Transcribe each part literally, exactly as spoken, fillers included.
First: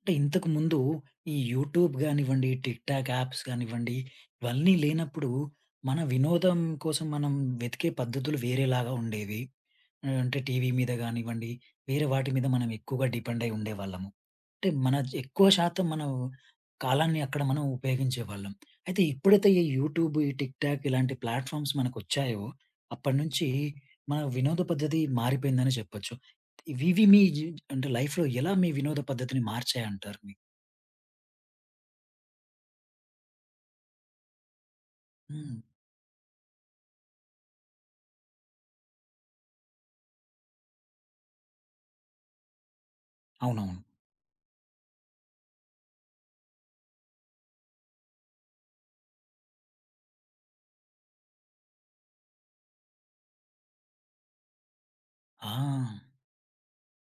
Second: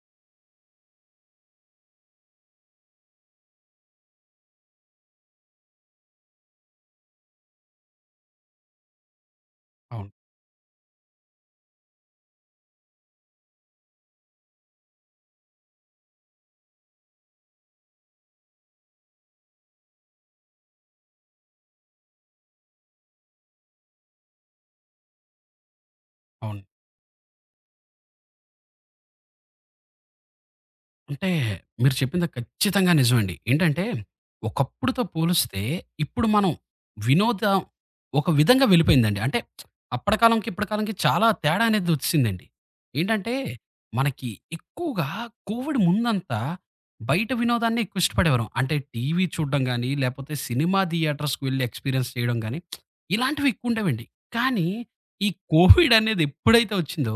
అంటే ఇంతకుముందు ఈ యూట్యూబ్ గానివ్వండి, టిక్‌టాక్ యాప్స్ గానివ్వండి, ఇవన్నీ లేనప్పుడు మన వినోదం కోసం మనం వెతికే పద్ధతులు వేరేలాగా ఉండేవి. అవును. ఆహ్, అంటే టీవీ మీద గానివ్వండి, వేరే వాటి మీద మనం ఎక్కువగా డిపెండ్ అయి ఉండేవాళ్ళము. అంటే మన ఎక్కువ శాతం మనం కాలాన్ని అక్కడ మనం ఉపయోగించేవాళ్ళం. అయితే ఎప్పుడైతే ఈ యూట్యూబ్, ఈ టిక్‌టాక్ ఇలాంటి ప్లాట్‌ఫార్మ్స్ మనకొచ్చాయో, అప్పటినుంచి మన వినోద పద్ధతి మారిపోయిందని చెప్పొచ్చు. అవును. ఇవి ఇవి మీ జీ అంటే లైఫ్‌లో ఎలా మీ వినోద పద్ధతిని మార్చాయంటారు మీరు? అంటే మీరు చెప్పింది ఖచ్చితంగా నిజమండి. ఏంటంటే ఒకప్పుడుతో హ్మ్. పోలిస్తే ఇప్పుడు మనం వినోదం ఒక విధంగా వెళ్ళిపోయిందండి. అంటే అప్పటి కాలంకి, ఇప్పటి కాలంకి చాలా తేడా అనేది ఒచ్చేసిందండి. ఏంటంటే అవునవును. మనకి ఎక్కువగా కోవిడ్ ముందంతా బయట వినోదాన్ని ఎక్కువ ఇష్టపడేవారం. అంటే టీవీ చూడడం గాని, లేపోతే సినిమా థియేటర్స్‌కి వెళ్లి ఎక్స్‌పీరియన్స్ చేయడం గాని, ఇలాంటివి ఎక్కువ ఉండేవండి. కానీ ఈ ఆ! కోవిడ్ అనేది ఎప్పుడైతే ఒచ్చిందో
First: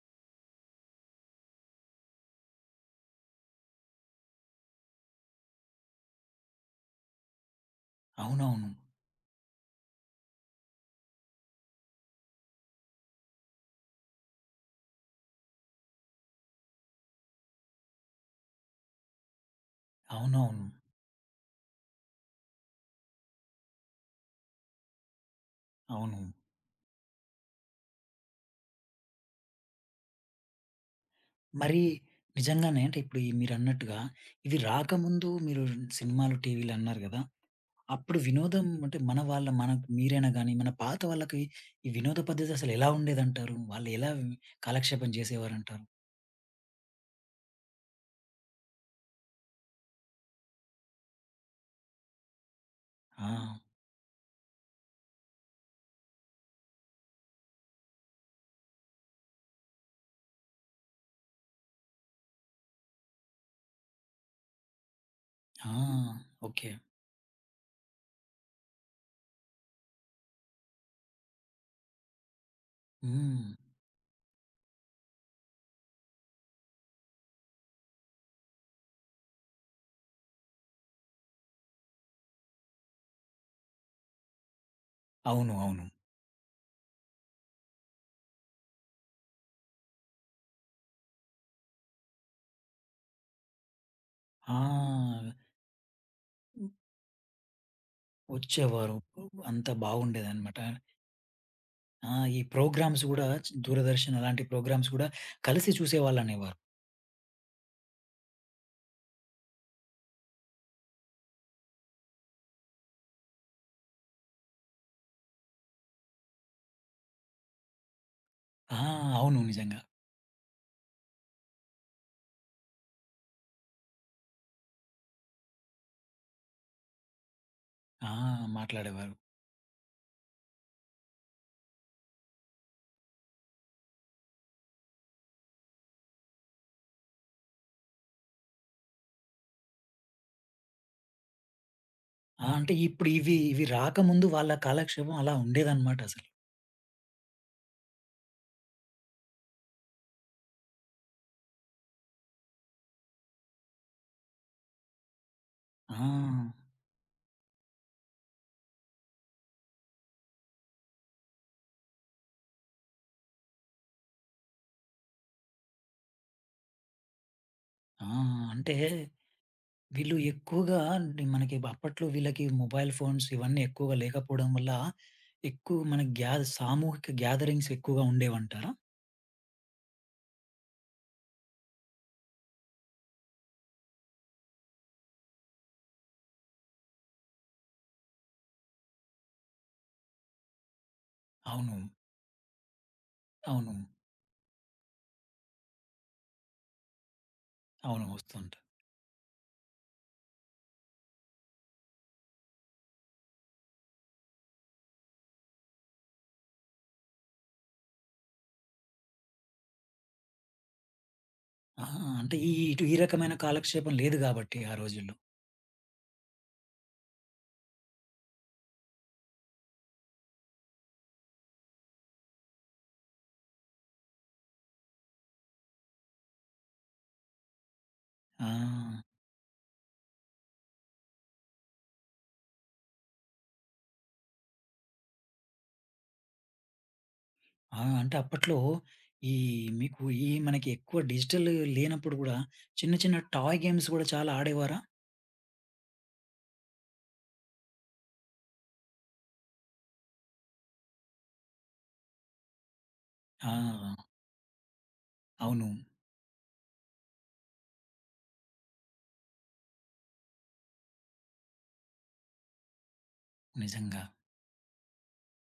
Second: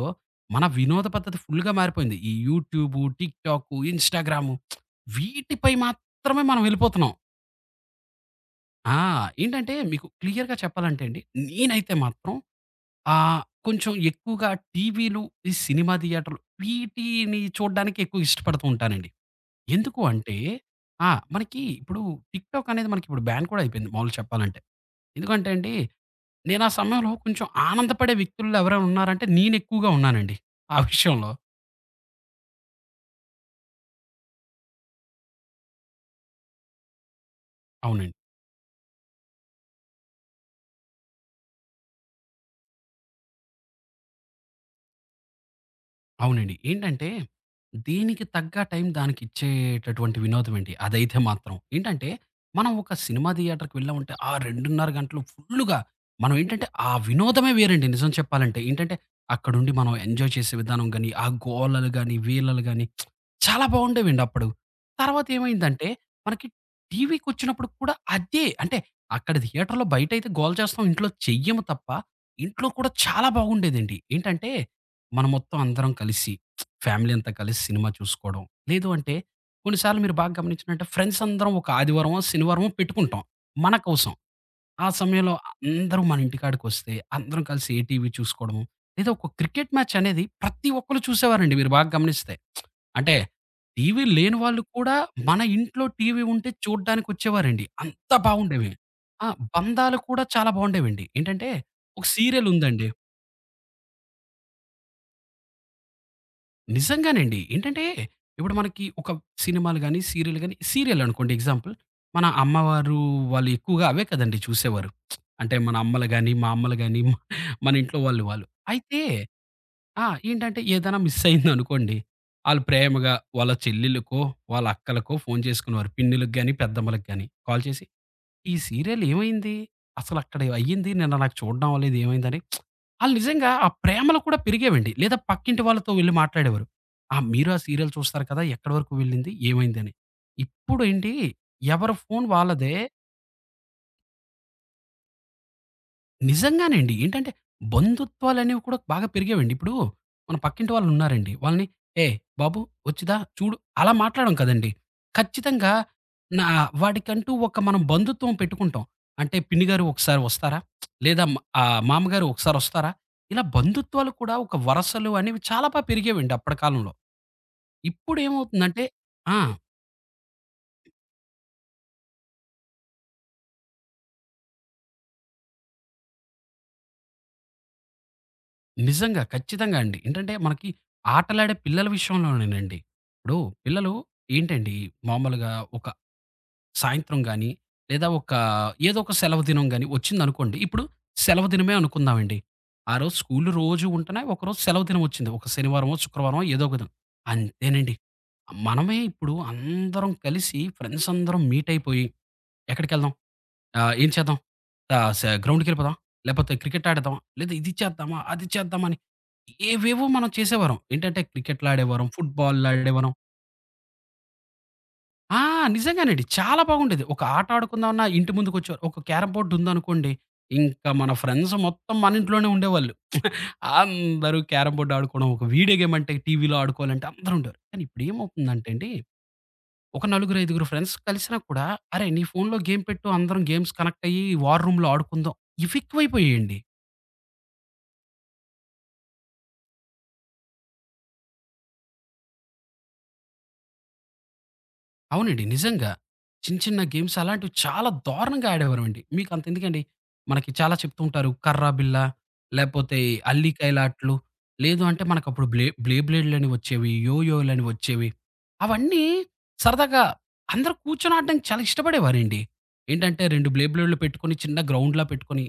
మన వినోద పద్ధతి ఫుల్‌గా మారిపోయింది. ఈ యూట్యూబు, టిక్‌టాకు, ఇన్‌స్టాగ్రాము వీటిపై మాత్రమే మనం వెళ్ళిపోతున్నాం. అవునవును. ఆ! ఏంటంటే మీకు క్లియర్‌గా చెప్పాలంటే అండి, నేనైతే మాత్రం ఆహ్, కొంచెం ఎక్కువగా టీవీలు, ఈ సినిమా థియేటర్లు వీటిని చూడ్డానికి ఎక్కువ ఇష్టపడుతూ ఉంటానండి. ఎందుకు అంటే అవునవును. ఆ! మనకి ఇప్పుడు టిక్‌టాక్ అనేది మనకి ఇప్పుడు బ్యాన్ కూడా అయిపోయింది మామూలుగా చెప్పాలంటే. ఎందుకంటే అండి, అవును. నేను ఆ సమయంలో కొంచెం ఆనందపడే వ్యక్తుల్లో ఎవరైనా ఉన్నారంటే నేను ఎక్కువగా ఉన్నానండి ఆ విషయంలో. మరి నిజంగానే అంటే ఇప్పుడు ఈ మీరన్నట్టుగా ఇవి రాకముందు మీరు సినిమాలు, టీవీలు అన్నారు గదా! అవునండి. అప్పుడు వినోదం అంటే మన వాళ్ళ మనకు మీరైనా గాని, మన పాత వాళ్ళకి ఈ వినోద పద్ధతి అసలు ఎలా ఉండేదంటారు? వాళ్ళు ఎలా కాలక్షేపం చేసేవారంటారు? అవునండి. ఏంటంటే, దీనికి తగ్గ టైం దానికిచ్చేటటువంటి వినోదం అండి. అదైతే మాత్రం. ఏంటంటే, మనం ఒక ఆ! సినిమా థియేటర్‌కి వెళ్ళామంటే, ఆ రెండున్నర గంటలు ఫుల్లుగా మనం ఏంటంటే, ఆ వినోదమే వేరండి నిజం చెప్పాలంటే. ఏంటంటే, అక్కడుండి మనం ఎంజాయ్ చేసే విధానం గాని, ఆ గోలలు గాని, వీలలు గాని చాలా బావుండేవండి అప్పుడు. తర్వాత ఆ! ఏమైందంటే, మనకి ఓకే. టీవీకొచ్చినప్పుడు కూడా అదే. అంటే, అక్కడ థియేటర్‌లో బయటైతే గోల చేస్తాం. ఇంట్లో చెయ్యము తప్ప, ఇంట్లో కూడా చాలా హ్మ్. బాగుండేదండి. ఏంటంటే మనం మొత్తం అందరం కలిసి ఫ్యామిలీ అంతా కలిసి సినిమా చూసుకోవడం. లేదు అంటే కొన్నిసార్లు మీరు బాగా గమనించినట్టే ఫ్రెండ్స్ అందరం ఒక ఆదివారమో, శనివారమో పెట్టుకుంటాం మన కోసం. ఆ సమయంలో అవును. అవును. అందరూ మన ఇంటికాడికొస్తే అందరం కలిసి ఈటీవీ చూసుకోవడము. లేదా ఒక క్రికెట్ మ్యాచ్ అనేది ప్రతి ఒక్కళ్ళు చూసేవారండి మీరు బాగా గమనిస్తే. అంటే టీవీ లేని వాళ్ళు కూడా ఆ! మన ఇంట్లో టీవీ ఉంటే చూడ్డానికొచ్చేవారండి. అంత బాగుండేవి. వచ్చేవారు. ఆ! అంత బంధాలు కూడా చాలా బాగుండేదన్నమాట. బాగుండేవండి. ఏంటంటే ఒక ఆ! ఈ సీరియల్ ఉందండి. ప్రోగ్రామ్స్ గూడా చ్ దూరదర్శన్ అలాంటి ప్రోగ్రామ్స్ గూడా కలిసి చూసేవాళ్ళనేవారు. నిజంగానండి. ఏంటంటే, ఇప్పుడు మనకి ఒక సినిమాలు గాని, సీరియల్ గాని సీరియల్ అనుకోండి ఎగ్జాంపుల్. మన అమ్మవారు వాళ్ళు ఎక్కువగా అవే కదండీ చూసేవారు. అంటే మన అమ్మలు గాని, మా అమ్మలు గాని, మన ఇంట్లో వాళ్ళు వాళ్ళు. ఆ! అయితే అవును నిజంగా. ఆ! ఏంటంటే ఏదైనా మిస్ అయిందనుకోండి, ఆళ్ళు ప్రేమగా వాళ్ళ చెల్లెళ్ళకో, వాళ్ళ అక్కలకో ఫోను చేసుకునేవారు. పిన్నిలకి గాని, పెద్దమ్మలకి గాని కాల్ చేసి ఆ! ఈ సీరియల్ మాట్లాడేవారు. ఏమైంది? అసలక్కడ అయ్యింది నిన్న నాకు చూడడం అవ్వలేదు ఏమైందని ఆళ్ళు నిజంగా ఆ ప్రేమలు కూడా పెరిగేవండి. లేదా పక్కింటి వాళ్ళతో వెళ్లి మాట్లాడేవారు. ఆ! మీరు ఆ సీరియల్ చూస్తారు కదా! ఎక్కడి వరకు వెళ్ళింది? ఏమైందని? ఇప్పుడేంటి ఎవరి ఫోను ఆ! వాళ్ళదే. అంటే ఇప్పుడు ఇవి ఇవి రాకముందు వాళ్ళ కాలక్షేపం అలా ఉండేదన్నమాట అసలు. నిజంగానండి. ఏంటంటే, బంధుత్వాలనేవి కూడా బాగా పెరిగేవండి. ఇప్పుడు మన పక్కింటి వాళ్ళున్నారండి. వాళ్ళని, "ఏయ్! బాబు వచ్చిదా చూడు" అలా మాట్లాడం కదండీ. ఖచ్చితంగా ఆ! నా వాడికంటూ ఒక మనం బంధుత్వం పెట్టుకుంటాం. అంటే పిన్ని గారు ఒకసారి వస్తారా? లేదా మ ఆహ్, మామగారు ఒకసారొస్తారా? ఇలా బంధుత్వాలు కూడా ఒక వరసలు అనేవి చాలా బా పెరిగేవండి అప్పటి కాలంలో. ఆ! అంటే ఇప్పుడేమవుతుందంటే ఆ! వీళ్ళు ఎక్కువగా ని మనకి అప్పట్లో వీళ్ళకి మొబైల్ ఫోన్స్ ఇవన్నీ ఎక్కువగా లేకపోవడం వల్ల ఎక్కువ మన గ్యా సామూహిక గ్యాదరింగ్స్ ఎక్కువగా ఉండేవంటారా? నిజంగా. ఖచ్చితంగా అండి. ఏంటంటే మనకి ఆటలాడే పిల్లల విషయంలోనేనండి. ఇప్పుడు పిల్లలు ఏంటండి మామూలుగా ఒక సాయంత్రం గాని, లేదా ఒక ఏదో ఒక సెలవు దినం గాని వచ్చిందనుకోండి. ఇప్పుడు సెలవు దినమే అవును. అనుకుందామండి. ఆ రోజు స్కూల్‌లు అవును. రోజు ఉంటున్నాయి. ఒకరోజు సెలవు దినం వచ్చింది. ఒక శనివారమో, శుక్రవారమో ఏదో ఒక దినం. అంతేనండి. అవును. వస్తుంటాయి. మనమే ఇప్పుడు అందరం కలిసి ఫ్రెండ్స్ అందరం మీట్ అయిపోయి ఎక్కడికెళ్దాం? ఆ! ఏం చేద్దాం? ఆహ్, స గ్రౌండ్‌కెళ్ళిపోదామా? లేపోతే క్రికెట్ ఆడేద్దామా? లేదా ఇది చేద్దామా? అది చేద్దామా? అని ఏవేవో మనం చేసేవారం. ఏంటంటే ఆ! క్రికెట్‌లాడేవారం, అంటే ఈ ఇటు ఈ ఫుట్‌బాల్‌లాడేవారం. రకమైన కాలక్షేపం లేదు గాబట్టి ఆ రోజుల్లో. ఆ! నిజంగానండి. చాలా బాగుండేది. ఒక ఆట ఆడుకుందామన్నా ఇంటి ముందుకొచ్చేవారు. ఒక క్యారమ్ బోర్డ్ ఉందనుకోండి, ఇంకా మన ఫ్రెండ్స్ మొత్తం మన ఇంట్లోనే ఉండేవాళ్ళు. అందరూ క్యారమ్ బోర్డ్ ఆడుకోవడం, ఒక వీడియో గేమ్ అంటే టీవీలో ఆడుకోవాలంటే అందరూ ఉండేవారు. కానీ ఆ! ఇప్పుడేమవుతుందంటే అండి, ఒక నలుగురు, ఐదుగురు ఫ్రెండ్స్ కలిసినా కూడా, "అరేయ్! నీ ఫోన్‌లో గేమ్ పెట్టు అందరం గేమ్స్ కనెక్ట్ అయ్యి వార్ రూమ్‌లో ఆడుకుందాం." ఇవి ఎక్కువైపోయాయండి. ఆ! అంటే అప్పట్లో ఈ మీకు ఈ మనకి ఎక్కువ డిజిటల్ లేనప్పుడు గూడా చిన్న చిన్న టాయ్ గేమ్స్ గూడా చాలా ఆడేవారా? అవునండి. నిజంగా. చిన్న చిన్న గేమ్స్ అలాంటివి చాలా దారుణంగా ఆడేవారమండి. మీకు అంతెందుకండి, మనకి చాలా చెప్తూ ఉంటారు. కర్రా బిల్ల, లేపోతే ఆ! అల్లికాయలాట్లు, లేదు అంటే మనకప్పుడు బ్లే అవును. బ్లే బ్లేడ్‌లని వచ్చేవి, యోయోలని వచ్చేవి. అవన్నీ సరదాగా అందరూ కూర్చొని ఆడడానికి చాలా ఇష్టపడేవారండి. ఏంటంటే రెండు బ్లే బ్లేడ్‌లు నిజంగా. పెట్టుకొని చిన్న గ్రౌండ్‌లా పెట్టుకొని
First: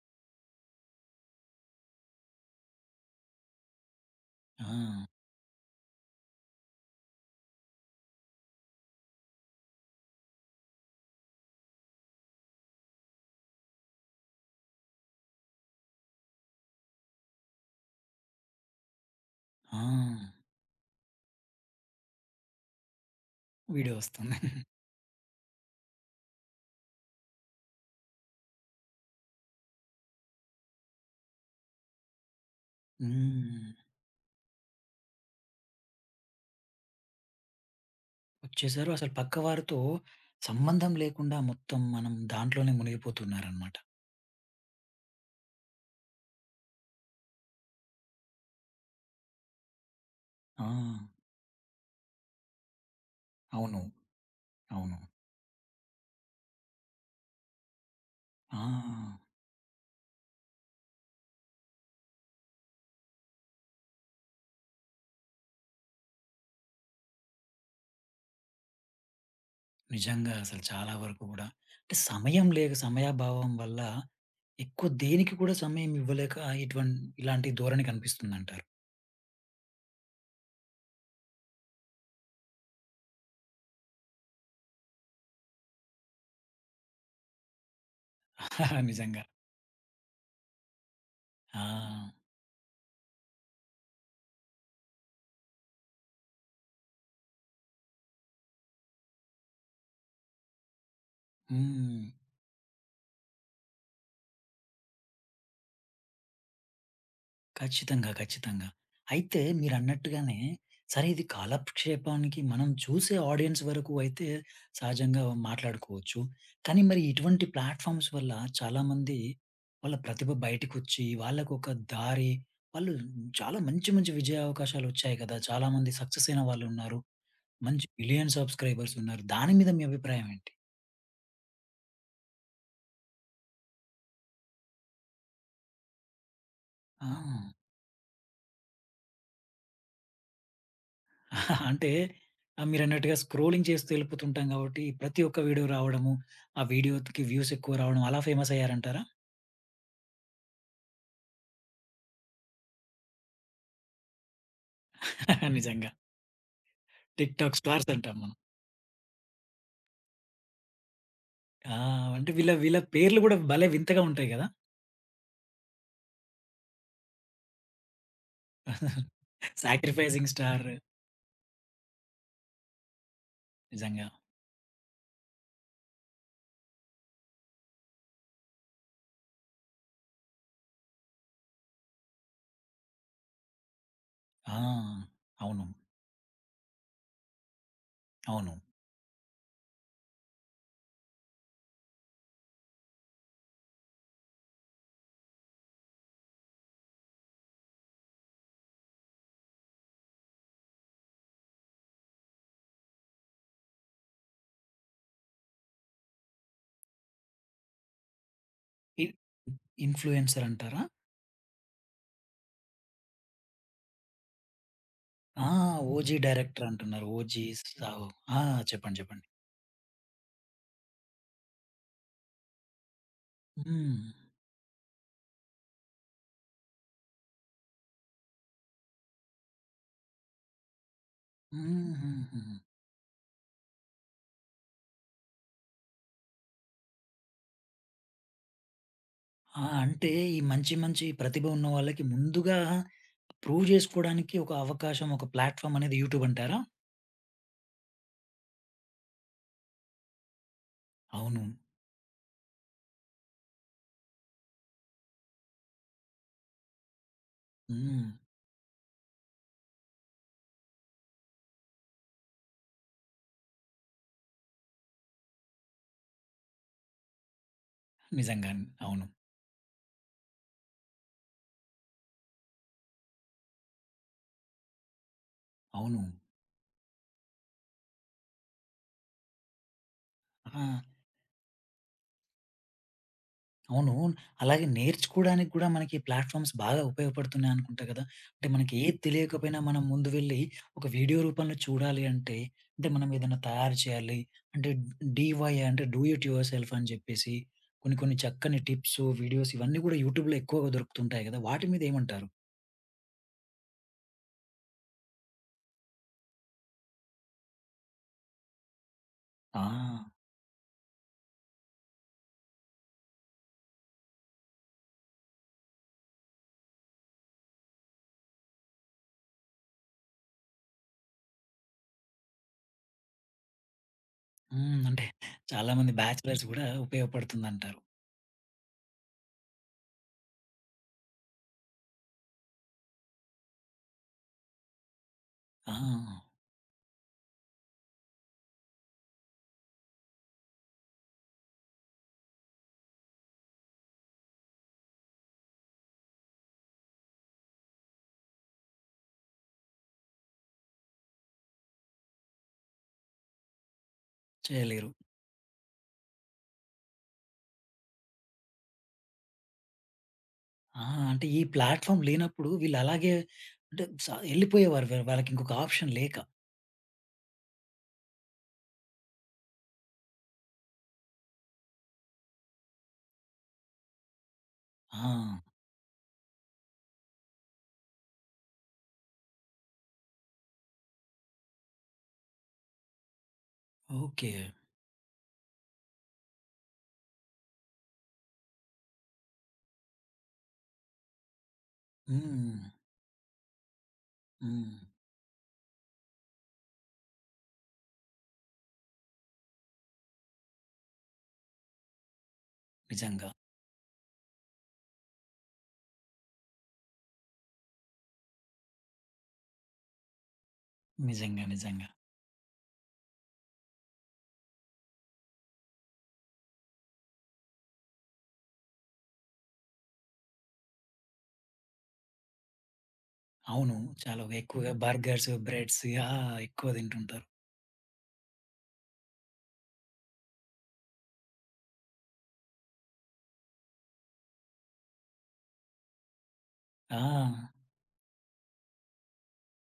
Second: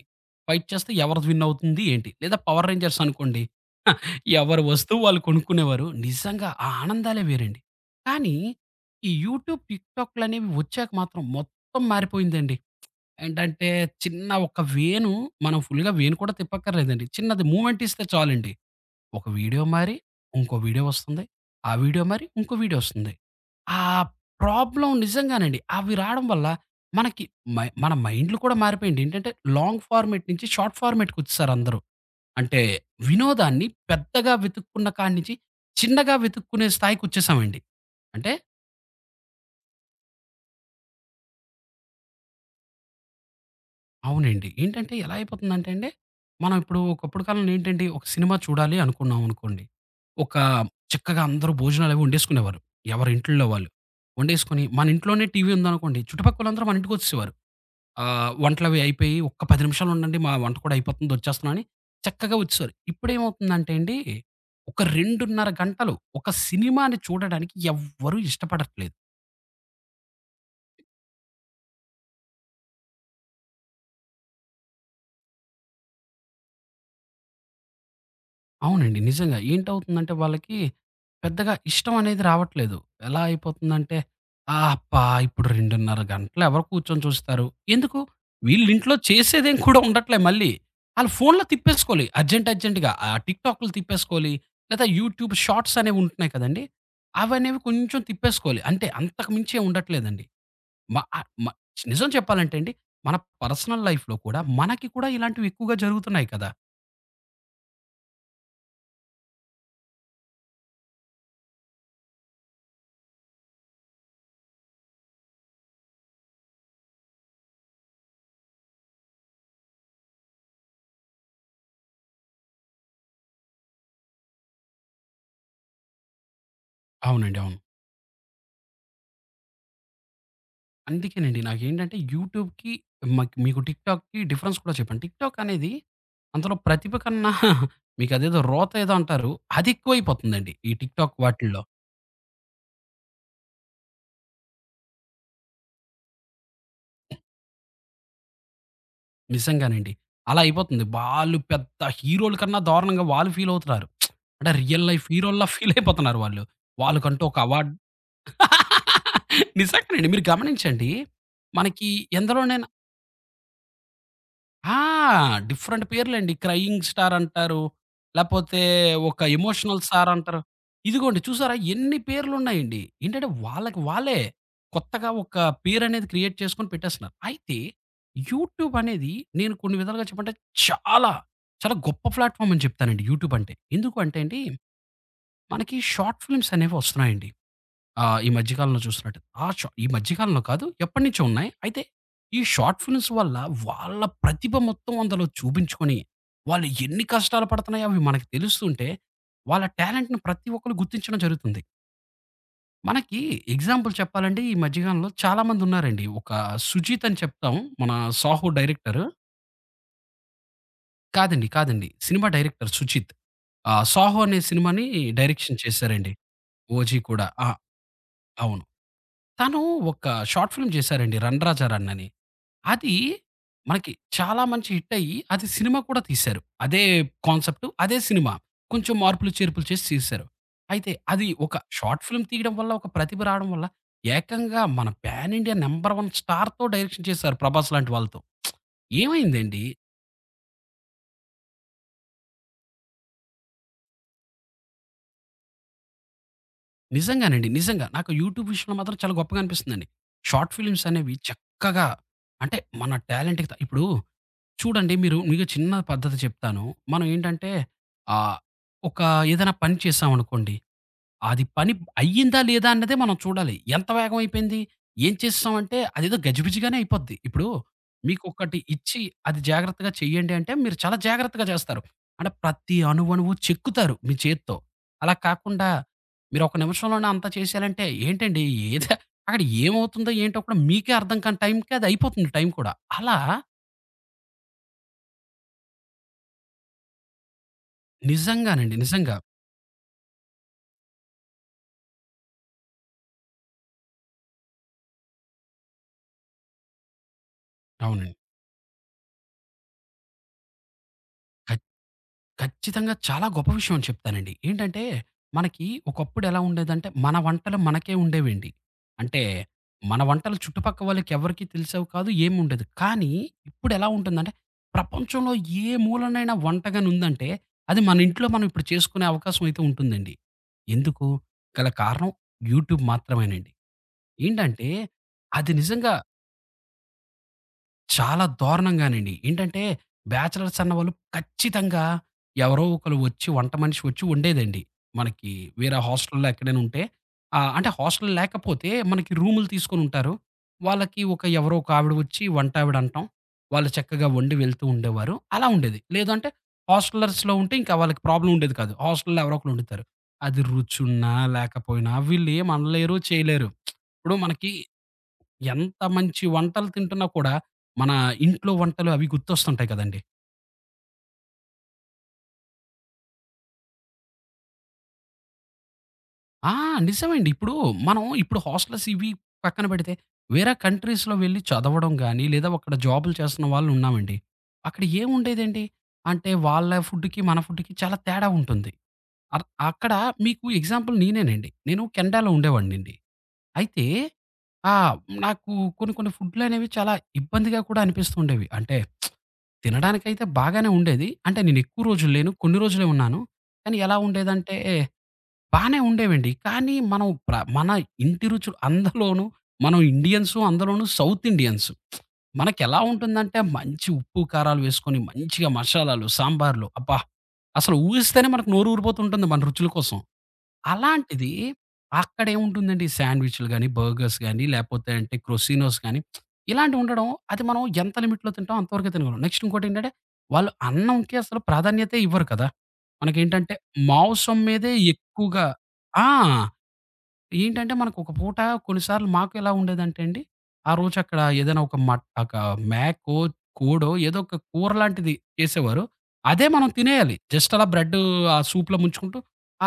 ఫైట్ చేస్తే ఎవరిది విన్ అవుతుంది ఏంటి? లేదా పవర్ రేంజర్స్ అనుకోండి. ఎవరి వస్తువు ఆ! వాళ్ళు కొనుక్కునేవారు. నిజంగా ఆ ఆనందాలే వేరండి. కానీ ఈ యూట్యూబ్, టిక్‌టాక్‌లనేవి వచ్చాక మాత్రం మొత్తం మారిపోయిందండి. ఏంటంటే చిన్న ఒక వేణు మనం ఫుల్‌గా వేణు కూడా తిప్పక్కర్లేదండి. చిన్నది మూవ్‌మెంట్ ఇస్తే చాలండి. ఒక వీడియో ఆ! మారి, ఇంకో వీడియో వస్తుంది. ఆ వీడియో మారి, ఇంకో వీడియో వస్తుంది. ఆ వీడియో వస్తుంది. ప్రాబ్లమ్ నిజంగానండి. అవి రాడం వల్ల మనకి మై మన మైండ్‌లు కూడా మారిపోయాయండి. ఏంటంటే లాంగ్ ఫార్మాట్ నుంచి షార్ట్ ఫార్మాట్‌కొచ్చేసారు అందరూ. అంటే వినోదాన్ని హ్మ్. పెద్దగా వెతుక్కున్న కాడి నుంచి చిన్నగా వెతుక్కునే స్థాయికొచ్చేసామండి. అంటే వచ్చేసారు. అసలు పక్కవారితో సంబంధం లేకుండా మొత్తం మనం దాంట్లోనే మునిగిపోతున్నారనమాట. అవునండి. ఏంటంటే ఎలా అయిపోతుందంటే అండి, మనం ఇప్పుడు ఒకప్పుడు కాలంలో ఏంటండి, ఒక సినిమా చూడాలి అనుకున్నాం అనుకోండి. ఒక ఆ! చక్కగా అందరూ భోజనాలవి వండేసుకునేవారు. ఎవరి ఇంట్లో వాళ్ళు. అవును. వండేసుకొని మన అవును. ఇంట్లోనే టీవీ ఉందనుకోండి, చుట్టుపక్కలోళ్ళందరూ మన ఇంటికొచ్చేసేవారు. ఆహ్, వంటలవి అయిపోయి, ఆ! "ఒక్క పది నిమిషాలుండండి, మా వంట కూడా అయిపోతుంది వచ్చేస్తున్నాను" అని చక్కగా వచ్చేసారు. ఇప్పుడేమవుతుందంటే అండి, ఒక రెండున్నర గంటలు ఒక సినిమాని చూడడానికి ఎవ్వరూ ఇష్టపడట్లేదు. నిజంగా అసలు చాలా వరకు గూడా. అంటే సమయం లేక సమయాభావం వల్ల ఎక్కువ దేనికి కూడా సమయం ఇవ్వలేక ఇటువన్ ఇలాంటి ధోరణి కనిపిస్తుందంటారు. అవునండి. నిజంగా. ఏంటవుతుందంటే వాళ్ళకి పెద్దగా ఇష్టం అనేది రావట్లేదు. ఎలా అయిపోతుందంటే, ఆ! అబ్బా! ఇప్పుడు రెండున్నర గంటలు ఎవరు కూర్చొని చూస్తారు? ఎందుకు? వీళ్ళింట్లో నిజంగా. చేసేదేం కూడా ఉండట్లే మళ్ళీ. ఆళ్ళు ఫోన్‌లో ఆ! తిప్పేసుకోలి అర్జెంట్ అర్జెంట్‌గా. ఆ టిక్‌టాక్‌లు తిప్పేసుకోలి. లేదా యూట్యూబ్ షార్ట్స్ అనేవి ఉంటున్నాయి కదండీ! అవనేవి కొంచెం తిప్పేసుకోలి. అంతే అంతకు మించి ఏం ఉండట్లేదండి. మ ఆహ్, మ హ్మ్. నిజం చెప్పాలంటే అండి, మన పర్సనల్ లైఫ్‌లో కూడా మనకి కూడా ఇలాంటివి ఎక్కువగా జరుగుతున్నాయి కదా! ఖచ్చితంగా. ఖచ్చితంగా. అయితే మీరన్నట్టుగానే సరే ఇది కాలక్షేపానికి మనం చూసే ఆడియన్స్ వరకు అయితే సహజంగా మాట్లాడుకోవచ్చు. కానీ మరి ఇటువంటి ప్లాట్‌ఫార్మ్స్ వల్ల చాలామంది వాళ్ళ ప్రతిభ బయటికొచ్చి వాళ్ళకొక దారి వాళ్ళు చాలా మంచి మంచి విజయావకాశాలొచ్చాయి కదా! చాలామంది సక్సెస్ అయిన వాళ్ళున్నారు. అవునండి. అవును. మంచి మిలియన్స్ సబ్‌స్క్రైబర్స్ ఉన్నారు. దాని మీద మీ అభిప్రాయం ఏంటి? అందుకేనండి. నాకేంటంటే యూట్యూబ్‌కి మాక్ మీకు టిక్‌టాక్‌కి డిఫరెన్స్ కూడా చెప్పాను. టిక్‌టాక్ అనేది అందులో ప్రతిభ ఆ! కన్నా మీకదేదో రోత ఏదో అంటారు. అది ఎక్కువైపోతుందండి. ఈ టిక్‌టాక్ వాటిల్లో. అంటే ఆహ్, మీరన్నట్టుగా స్క్రోలింగ్ చేస్తూ వెళ్ళిపోతుంటాం కాబట్టి, ప్రతి ఒక్క వీడియో రావడము, ఆ వీడియోకి వ్యూస్ ఎక్కువ రావడం అలా ఫేమస్ అయ్యారంటారా? నిజంగానండి. అలా అయిపోతుంది. వాళ్ళు పెద్ద హీరోల కన్నా దారుణంగా వాళ్ళు ఫీల్ అవుతున్నారు. అంటే రియల్ లైఫ్ హీరోల్లా ఫీల్ నిజంగా. అయిపోతున్నారు వాళ్ళు. వాళ్ళకంటూ ఒక టిక్‌టాక్ అవార్డ్ స్టార్స్ అంటాం మనం. నిజంగానండి. మీరు గమనించండి. ఆ! మనకి అంటే వీళ్ళ ఎందులోనైనా వీళ్ళ పేర్లు గూడా భలే వింతగా ఉంటాయి గదా! ఆ! డిఫరెంట్ పేర్లండి. 'క్రయింగ్ స్టార్' అంటారు. లేపోతే ఒక ఎమోషనల్ స్టార్ సాక్రిఫైసింగ్ అంటారు. స్టార్ ఇదిగోండి చూసారా ఎన్ని పేర్లున్నాయండి. ఏంటంటే వాళ్ళకి నిజంగా. వాళ్ళే కొత్తగా ఒక పేరనేది క్రియేట్ చేసుకొని పెట్టేస్తున్నారు. అయితే యూట్యూబ్ అనేది నేను కొన్ని విధాలుగా చెప్పంటే చాలా, చాలా గొప్ప ప్లాట్‌ఫార్మ్ అని చెప్తానండి యూట్యూబ్ అంటే. ఎందుకు అంటే అండి ఆ! అవును. మనకి షార్ట్ ఫిల్మ్స్ అనేవి వస్తున్నాయండి. ఆ! ఈ మధ్య అవును. కాలంలో చూస్తున్నట్టు. ఆ షా ఈ మధ్య కాలంలో కాదు ఎప్పటినుంచో ఉన్నాయి. అయితే ఈ షార్ట్ ఫిల్మ్స్ వల్ల వాళ్ళ ప్రతిభ మొత్తం అందులో చూపించుకొని, వాళ్ళు ఎన్ని కష్టాలు పడుతున్నాయో అవి మనకు తెలుస్తుంటే, వాళ్ళ టాలెంట్‌ని ప్రతి ఒక్కళ్ళు గుర్తించడం జరుగుతుంది. మనకి ఎగ్జాంపుల్ చెప్పాలంటే ఈ మధ్య కాలంలో చాలామంది ఉన్నారండి. ఒక 'సుజీత్' అని చెప్తాం. మన 'సాహో' డైరెక్టర్. ఇ ఇన్‌ఫ్లూయెన్సర్ అంటారా? కాదండి. కాదండి. సినిమా డైరెక్టర్ 'సుజిత్.' ఆహ్, 'సాహో' అనే సినిమాని ఆ! డైరెక్షన్ చేశారండి. ఓజీ డైరెక్టర్ 'ఓజీ' అంటున్నారు. కూడా. ఓజీ ఆ! సాహో. ఆ! అవును. చెప్పండి. చెప్పండి. తను ఒక షార్ట్ ఫిల్మ్ చేశారండి 'రన్ రాజా రన్' అని. అది మనకి హ్మ్. చాలా మంచి హిట్ అయ్యి, అది సినిమా కూడా తీశారు. అదే కాన్సెప్ట్, అదే సినిమా. కొంచెం మార్పులు, చేర్పులు చేసి తీశారు. అయితే అది ఒక షార్ట్ ఫిల్మ్ హుహుహు. తీయడం వల్ల, ఒక ప్రతిభ రావడం వల్ల ఏకంగా మన పాన్ ఇండియా నంబర్ వన్ స్టార్‌తో డైరెక్షన్ చేశారు 'ప్రభాస్' లాంటి వాళ్ళతో. ఏమైందండి ఆ! అంటే ఈ మంచి, మంచి ప్రతిభ ఉన్న వాళ్ళకి ముందుగా ప్రూవ్ జేసుకోవడానికి ఒక అవకాశం, ఒక ప్లాట్‌ఫార్మ్ అనేది యూట్యూబ్ అంటారా? నిజంగానండి, నిజంగా నాకు యూట్యూబ్ విషయంలో మాత్రం చాలా గొప్పగా అనిపిస్తుందండి. షార్ట్ ఫిల్మ్స్ అనేవి అవును. చక్కగా అంటే మన టాలెంట్‌కి త ఇప్పుడు చూడండి మీరు మీకు చిన్న పద్ధతి చెప్తాను. మనం ఏంటంటే హ్మ్. ఆహ్, ఒక ఏదైనా పని చేశామనుకోండి. అది పని అయ్యిందా లేదా అన్నదే మనం చూడాలి. ఎంత వేగం అయిపోయింది? ఏం చేసేసామంటే అదేదో గజిబిజిగానే అయిపోద్ది. ఇప్పుడు మీకొకటి నిజంగానే. ఇచ్చి అవును. అది జాగ్రత్తగా చెయ్యండి అంటే మీరు చాలా జాగ్రత్తగా చేస్తారు. అంటే ప్రతి అణువణువు చెక్కుతారు మీ చేత్తో. అలా కాకుండా అవును. మీరు ఒక నిమిషంలోనే అంతా చేసేయాలంటే ఏంటండి ఏదో అక్కడ ఏమవుతుందో ఏంటో కూడా ఆ! మీకే అర్థం కాని టైంకి అది అయిపోతుంది టైం కూడా. అలా అవును. అలాగే నేర్చుకోడానికి కూడా మనకి ప్లాట్‌ఫార్మ్స్ బాగా ఉపయోగపడుతున్నాయి అనుకుంటా కదా! అంటే మనకి నిజంగానండి. ఏది నిజంగా. తెలియకపోయినా మనం ముందు వెళ్లి ఒక వీడియో రూపంలో చూడాలి అంటే, అంటే మనం ఏదైనా తయారు చేయాలి అంటే డీవై అంటే డూ ఇట్ యువర్ సెల్ఫ్ అని చెప్పేసి కొన్ని అవునండి. కొన్ని చక్కని టిప్స్, వీడియోస్ ఇవన్నీ కూడా యూట్యూబ్‌లో ఎక్కువగా దొరుకుతుంటాయి కదా! ఖ వాటి మీద ఏమంటారు? ఖచ్చితంగా చాలా గొప్ప విషయం చెప్తానండి. ఏంటంటే, మనకి ఒకప్పుడు ఎలా ఉండేదంటే, మన వంటలు మనకే ఉండేవండి. అంటే, ఆ! మన వంటలు చుట్టుపక్క వాళ్ళకెవ్వరికీ తెలిసేవి కాదు, ఏముండేదు. కానీ, ఇప్పుడెలా ఉంటుందంటే, ప్రపంచంలో ఏ మూలనైనా వంట గానుందంటే, అది మన ఇంట్లో మనం ఇప్పుడు చేసుకునే అవకాశం అయితే ఉంటుందండి. ఎందుకు? గల కారణం యూట్యూబ్ మాత్రమేనండి. ఏంటంటే, హ్మ్. అంటే అది చాలామంది నిజంగా బ్యాచిలర్స్ కూడా ఉపయోగపడుతుందంటారు. చాలా దారుణంగానండి. ఏంటంటే బ్యాచిలర్స్ అన్నవాళ్ళు ఖచ్చితంగా ఎవరో ఒకళ్ళు వచ్చి వంట మనిషి వచ్చి వండేదండి. మనకి ఆ! వేరే హాస్టల్‌లో ఎక్కడైనా ఉంటే ఆహ్, అంటే హాస్టల్ లేకపోతే మనకి రూములు తీసుకొనుంటారు. వాళ్ళకి ఒక ఎవరో ఒక ఆవిడ వచ్చి వంటావిడ అంటాం. వాళ్ళు చక్కగా వండి వెళ్తూ ఉండేవారు. అలా ఉండేది. లేదంటే హాస్టలర్స్‌లో ఉంటే ఇంకా వాళ్ళకి ప్రాబ్లమ్ ఉండేది కాదు. హాస్టల్‌లో ఎవరో ఒకళ్ళు వండుతారు. అది రుచున్నా లేకపోయినా వీళ్ళేమనలేరు చేయలేరు. ఇప్పుడు మనకి చేయలేరు. ఎంత మంచి వంటలు తింటున్నా కూడా, మన ఇంట్లో వంటలు అవి గుర్తొస్తుంటాయి కదండీ! ఆ! అంటే ఈ ప్లాట్‌ఫార్మ్ లేనప్పుడు వీళ్ళలాగే అంటే స ఎళ్ళిపోయేవారు. వ వాళ్ళకి ఇంకొక ఆప్షన్ లేక. ఆ! నిజమండి. ఇప్పుడు మనం ఇప్పుడు హాస్టల్స్ ఇవి పక్కన పెడితే, వేరే కంట్రీస్‌లో వెళ్లి చదవడం గాని, లేదా అక్కడ జాబులు చేస్తున్న వాళ్ళు ఉన్నామండి. అక్కడ ఆ! ఏముండేదండి? అంటే వాళ్ళ ఫుడ్‌కి, మన ఫుడ్‌కి చాలా తేడా ఉంటుంది. అర్ అక్కడ మీకు ఎగ్జాంపుల్ నేనేనండి. నేను కెనడాలో ఉండేవాడినండి. అయితే ఓకే. ఆ! నాకు కొన్ని కొన్ని ఫుడ్‌లనేవి చాలా ఇబ్బందిగా కూడా అనిపిస్తూ ఉండేవి. అంటే తినడానికైతే బాగానే ఉండేది. అంటే నేనెక్కువ రోజులు లేను. కొన్ని హ్మ్. రోజులే ఉన్నాను. కానీ ఎలా ఉండేదంటే హ్మ్. బానే ఉండేవండి. కానీ మనం ప్ర మన ఇంటి రుచులు అందులోనూ మనం ఇండియన్సు, అందులోనూ సౌత్ ఇండియన్స్. మనకెలా నిజంగా. ఉంటుందంటే మంచి ఉప్పు, కారాలు వేసుకొని మంచిగా మసాలాలు, సాంబార్లు అబ్బా! అసలు ఊహిస్తేనే మనకు నోరు ఊరిపోతూ ఉంటుంది మన రుచుల కోసం. అలాంటిది నిజంగా. నిజంగా. అక్కడేముంటుందండి శాండ్‌విచ్‌లు గాని, బర్గర్స్ గాని, లేపోతే అంటే క్రోసినోస్ గాని, ఇలాంటివి ఉండడం అది మనం ఎంత లిమిట్‌లో తింటామో అంతవరకే తినగలం. నెక్స్ట్ ఇంకోటేంటంటే, వాళ్ళు అన్నంకి అసలు ప్రాధాన్యతే ఇవ్వరు కదా! మనకేంటంటే అవును. చాలా మాంసం ఎక్కువగా మీదే బర్గర్స్, ఎక్కువగా బ్రెడ్స్ ఆ! ఆ! ఎక్కువ తింటుంటారు. ఏంటంటే మనకొక పూట కొన్నిసార్లు మాకు ఎలా ఉండేదంటే అండి, ఆ రోజు అక్కడ ఏదైనా ఒక మట్ ఒక మేకో, కోడో ఏదో ఒక కూర లాంటిది చేసేవారు. అదే మనం ఆ! తినేయాలి. జస్ట్ అలా బ్రెడ్డు ఆ సూప్‌లో ముంచుకుంటూ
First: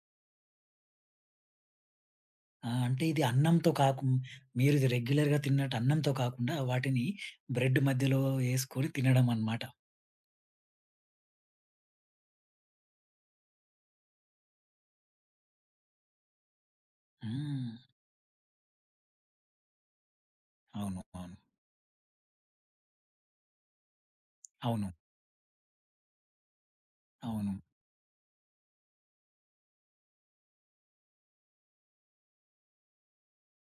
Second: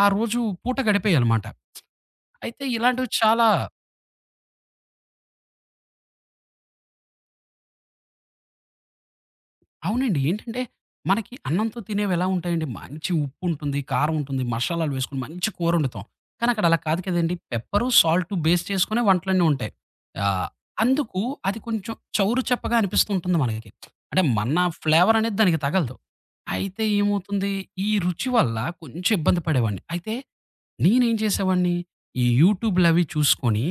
ఆ రోజు పూట గడిపేయాలమాట. అయితే ఆ! అంటే ఇలాంటివి ఇది చాలా అన్నంతో కాకుం మీరు ఇది రెగ్యులర్‌గా తిన్నట్టు అన్నంతో కాకుండా వాటిని బ్రెడ్ మధ్యలో యేసుకొని తినడం అన్నమాట. అవునండి. ఏంటంటే, మనకి అన్నంతో తినేవెలా ఉంటాయండి, మంచి ఉప్పుంటుంది, కారం ఉంటుంది, మషాలాలు వేసుకొని మంచి కూరొండుతాం. కానీ అక్కడ అలా కాదు కదండీ. హ్మ్. పెప్పరు, సాల్టు బేస్ చేసుకునే వంటలన్నీ ఉంటాయి. ఆహ్, అవును. అందుకు అవును. అది కొంచెం చౌరు చెప్పగా అనిపిస్తూ ఉంటుంది మనకి. అంటే, మన అవును. ఫ్లేవరనేది దానికి తగలదు. అయితే ఏమవుతుంది, అవును. ఈ రుచి వల్ల కొంచెం ఇబ్బంది పడేవాడిని. అయితే నేనేం చేసేవాడిని, ఈ యూట్యూబ్‌లవి చూసుకొని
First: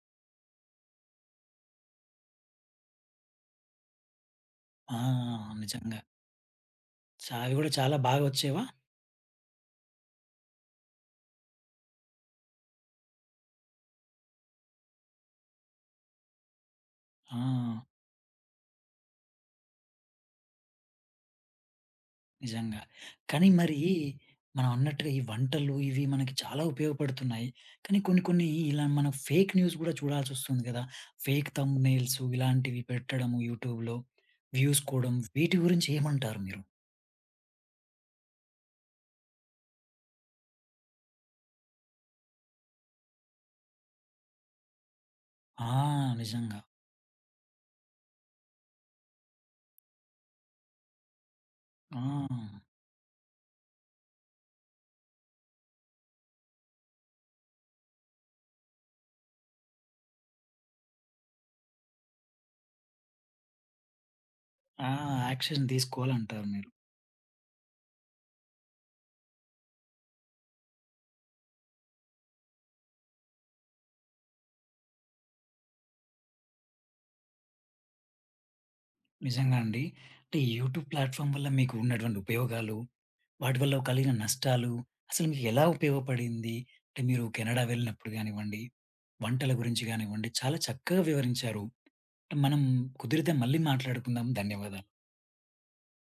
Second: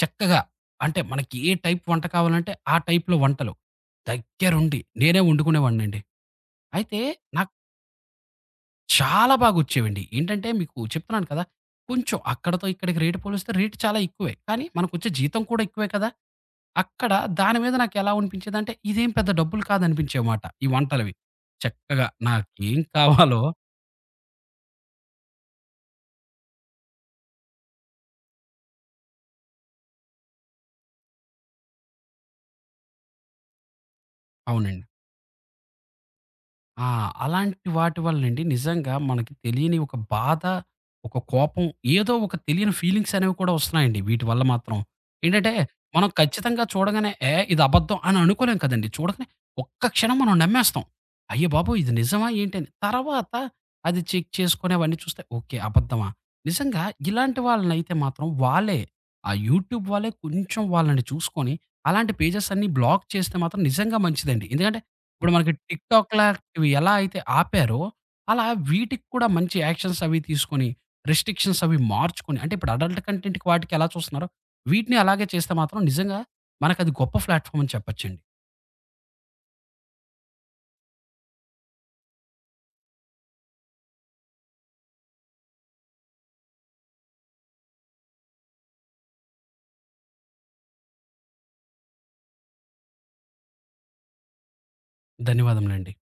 చక్కగా అంటే మనకి ఏ టైప్ వంట కావాలంటే ఆ టైప్‌లో వంటలు దగ్గరుండి ఆ! నేనే నిజంగా. వండుకునేవాడినండి. అయితే చా నాకు అవి గూడా చాలా బాగా వచ్చేవా? చాలా బాగొచ్చేవండి. ఏంటంటే మీకు చెప్తున్నాను కదా! కొంచెం అక్కడితో ఇక్కడికి రేటు పోలిస్తే రేటు చాలా ఎక్కువే. కానీ మనకొచ్చే జీతం కూడా ఎక్కువే కదా! అక్కడ ఆ! దాని మీద నాకెలా అనిపించేదంటే ఇదేం పెద్ద డబ్బులు కాదనిపించేవిమాట ఈ వంటలవి. చక్కగా నాకేం నిజంగా. కావాలో కానీ మరి మనం అన్నట్టుగా ఈ వంటలు ఇవి మనకి చాలా ఉపయోగపడుతున్నాయి. కానీ కొన్ని కొన్ని ఇలా మనం ఫేక్ న్యూస్ గూడా చూడాల్సొస్తుంది గదా! ఫేక్ థంబ్‌నెయిల్స్ ఇలాంటివి పెట్టడము యూట్యూబ్‌లో వ్యూస్ అవునండి. కోవడం వీటి గురించి ఏమంటారు మీరు? ఆ! అలాంటి వాటి వల్లండి నిజంగా మనకి తెలియని ఒక బాధ, ఒక కోపం, ఏదో ఒక తెలియని ఫీలింగ్స్ అనేవి కూడా వస్తున్నాయండి వీటి వల్ల మాత్రం. ఏంటంటే, ఆ! మనం నిజంగా. ఖచ్చితంగా చూడగానే ఏ ఇది అబద్ధం అని అనుకోలేం కదండీ. చూడగానే ఒక్క క్షణం మనం నమ్మేస్తాం. అయ్యబాబోయ్! ఇది నిజమా ఏంటి ఆ! అని. తర్వాత అది చెక్ చేసుకొని అవన్నీ చూస్తే ఓకే. అబద్ధమా? నిజంగా ఇలాంటి వాళ్ళనైతే మాత్రం వాళ్ళే ఆ యూట్యూబ్ వాళ్ళే కొంచెం వాళ్ళని చూసుకొని అలాంటి పేజెస్ అన్నీ బ్లాక్ చేస్తే మాత్రం నిజంగా మంచిదండి. ఎందుకంటే ఆ! ఇప్పుడు మనకి యాక్షన్ టిక్‌టాక్ తీసుకోవాలంటారు మీరు. లాంటివి ఎలా అయితే ఆపారో, అలా వీటికి కూడా మంచి యాక్షన్స్ అవి తీసుకొని, రిస్ట్రిక్షన్స్ అవి మార్చుకొని, అంటే ఇప్పుడు అడల్ట్ కంటెంట్‌కి వాటికి ఎలా చూస్తున్నారో, వీటిని అలాగే చేస్తే మాత్రం నిజంగా మనకది గొప్ప ప్లాట్‌ఫార్మ్ అని చెప్పొచ్చండి. నిజంగా అండి. అంటే ఈ యూట్యూబ్ ప్లాట్‌ఫార్మ్ వల్ల మీకు ఉన్నటువంటి ఉపయోగాలు వాటి వల్ల కలిగిన నష్టాలు, అసలు మీకెలా ఉపయోగపడింది? అంటే మీరు కెనడా వెళ్ళినప్పుడు గానివ్వండి, వంటల గురించి గానివ్వండి, చాలా చక్కగా వివరించారు. మనం కుదిరితే మళ్ళీ మాట్లాడుకుందాం. ధన్యవాదాలు. ధన్యవాదములండి.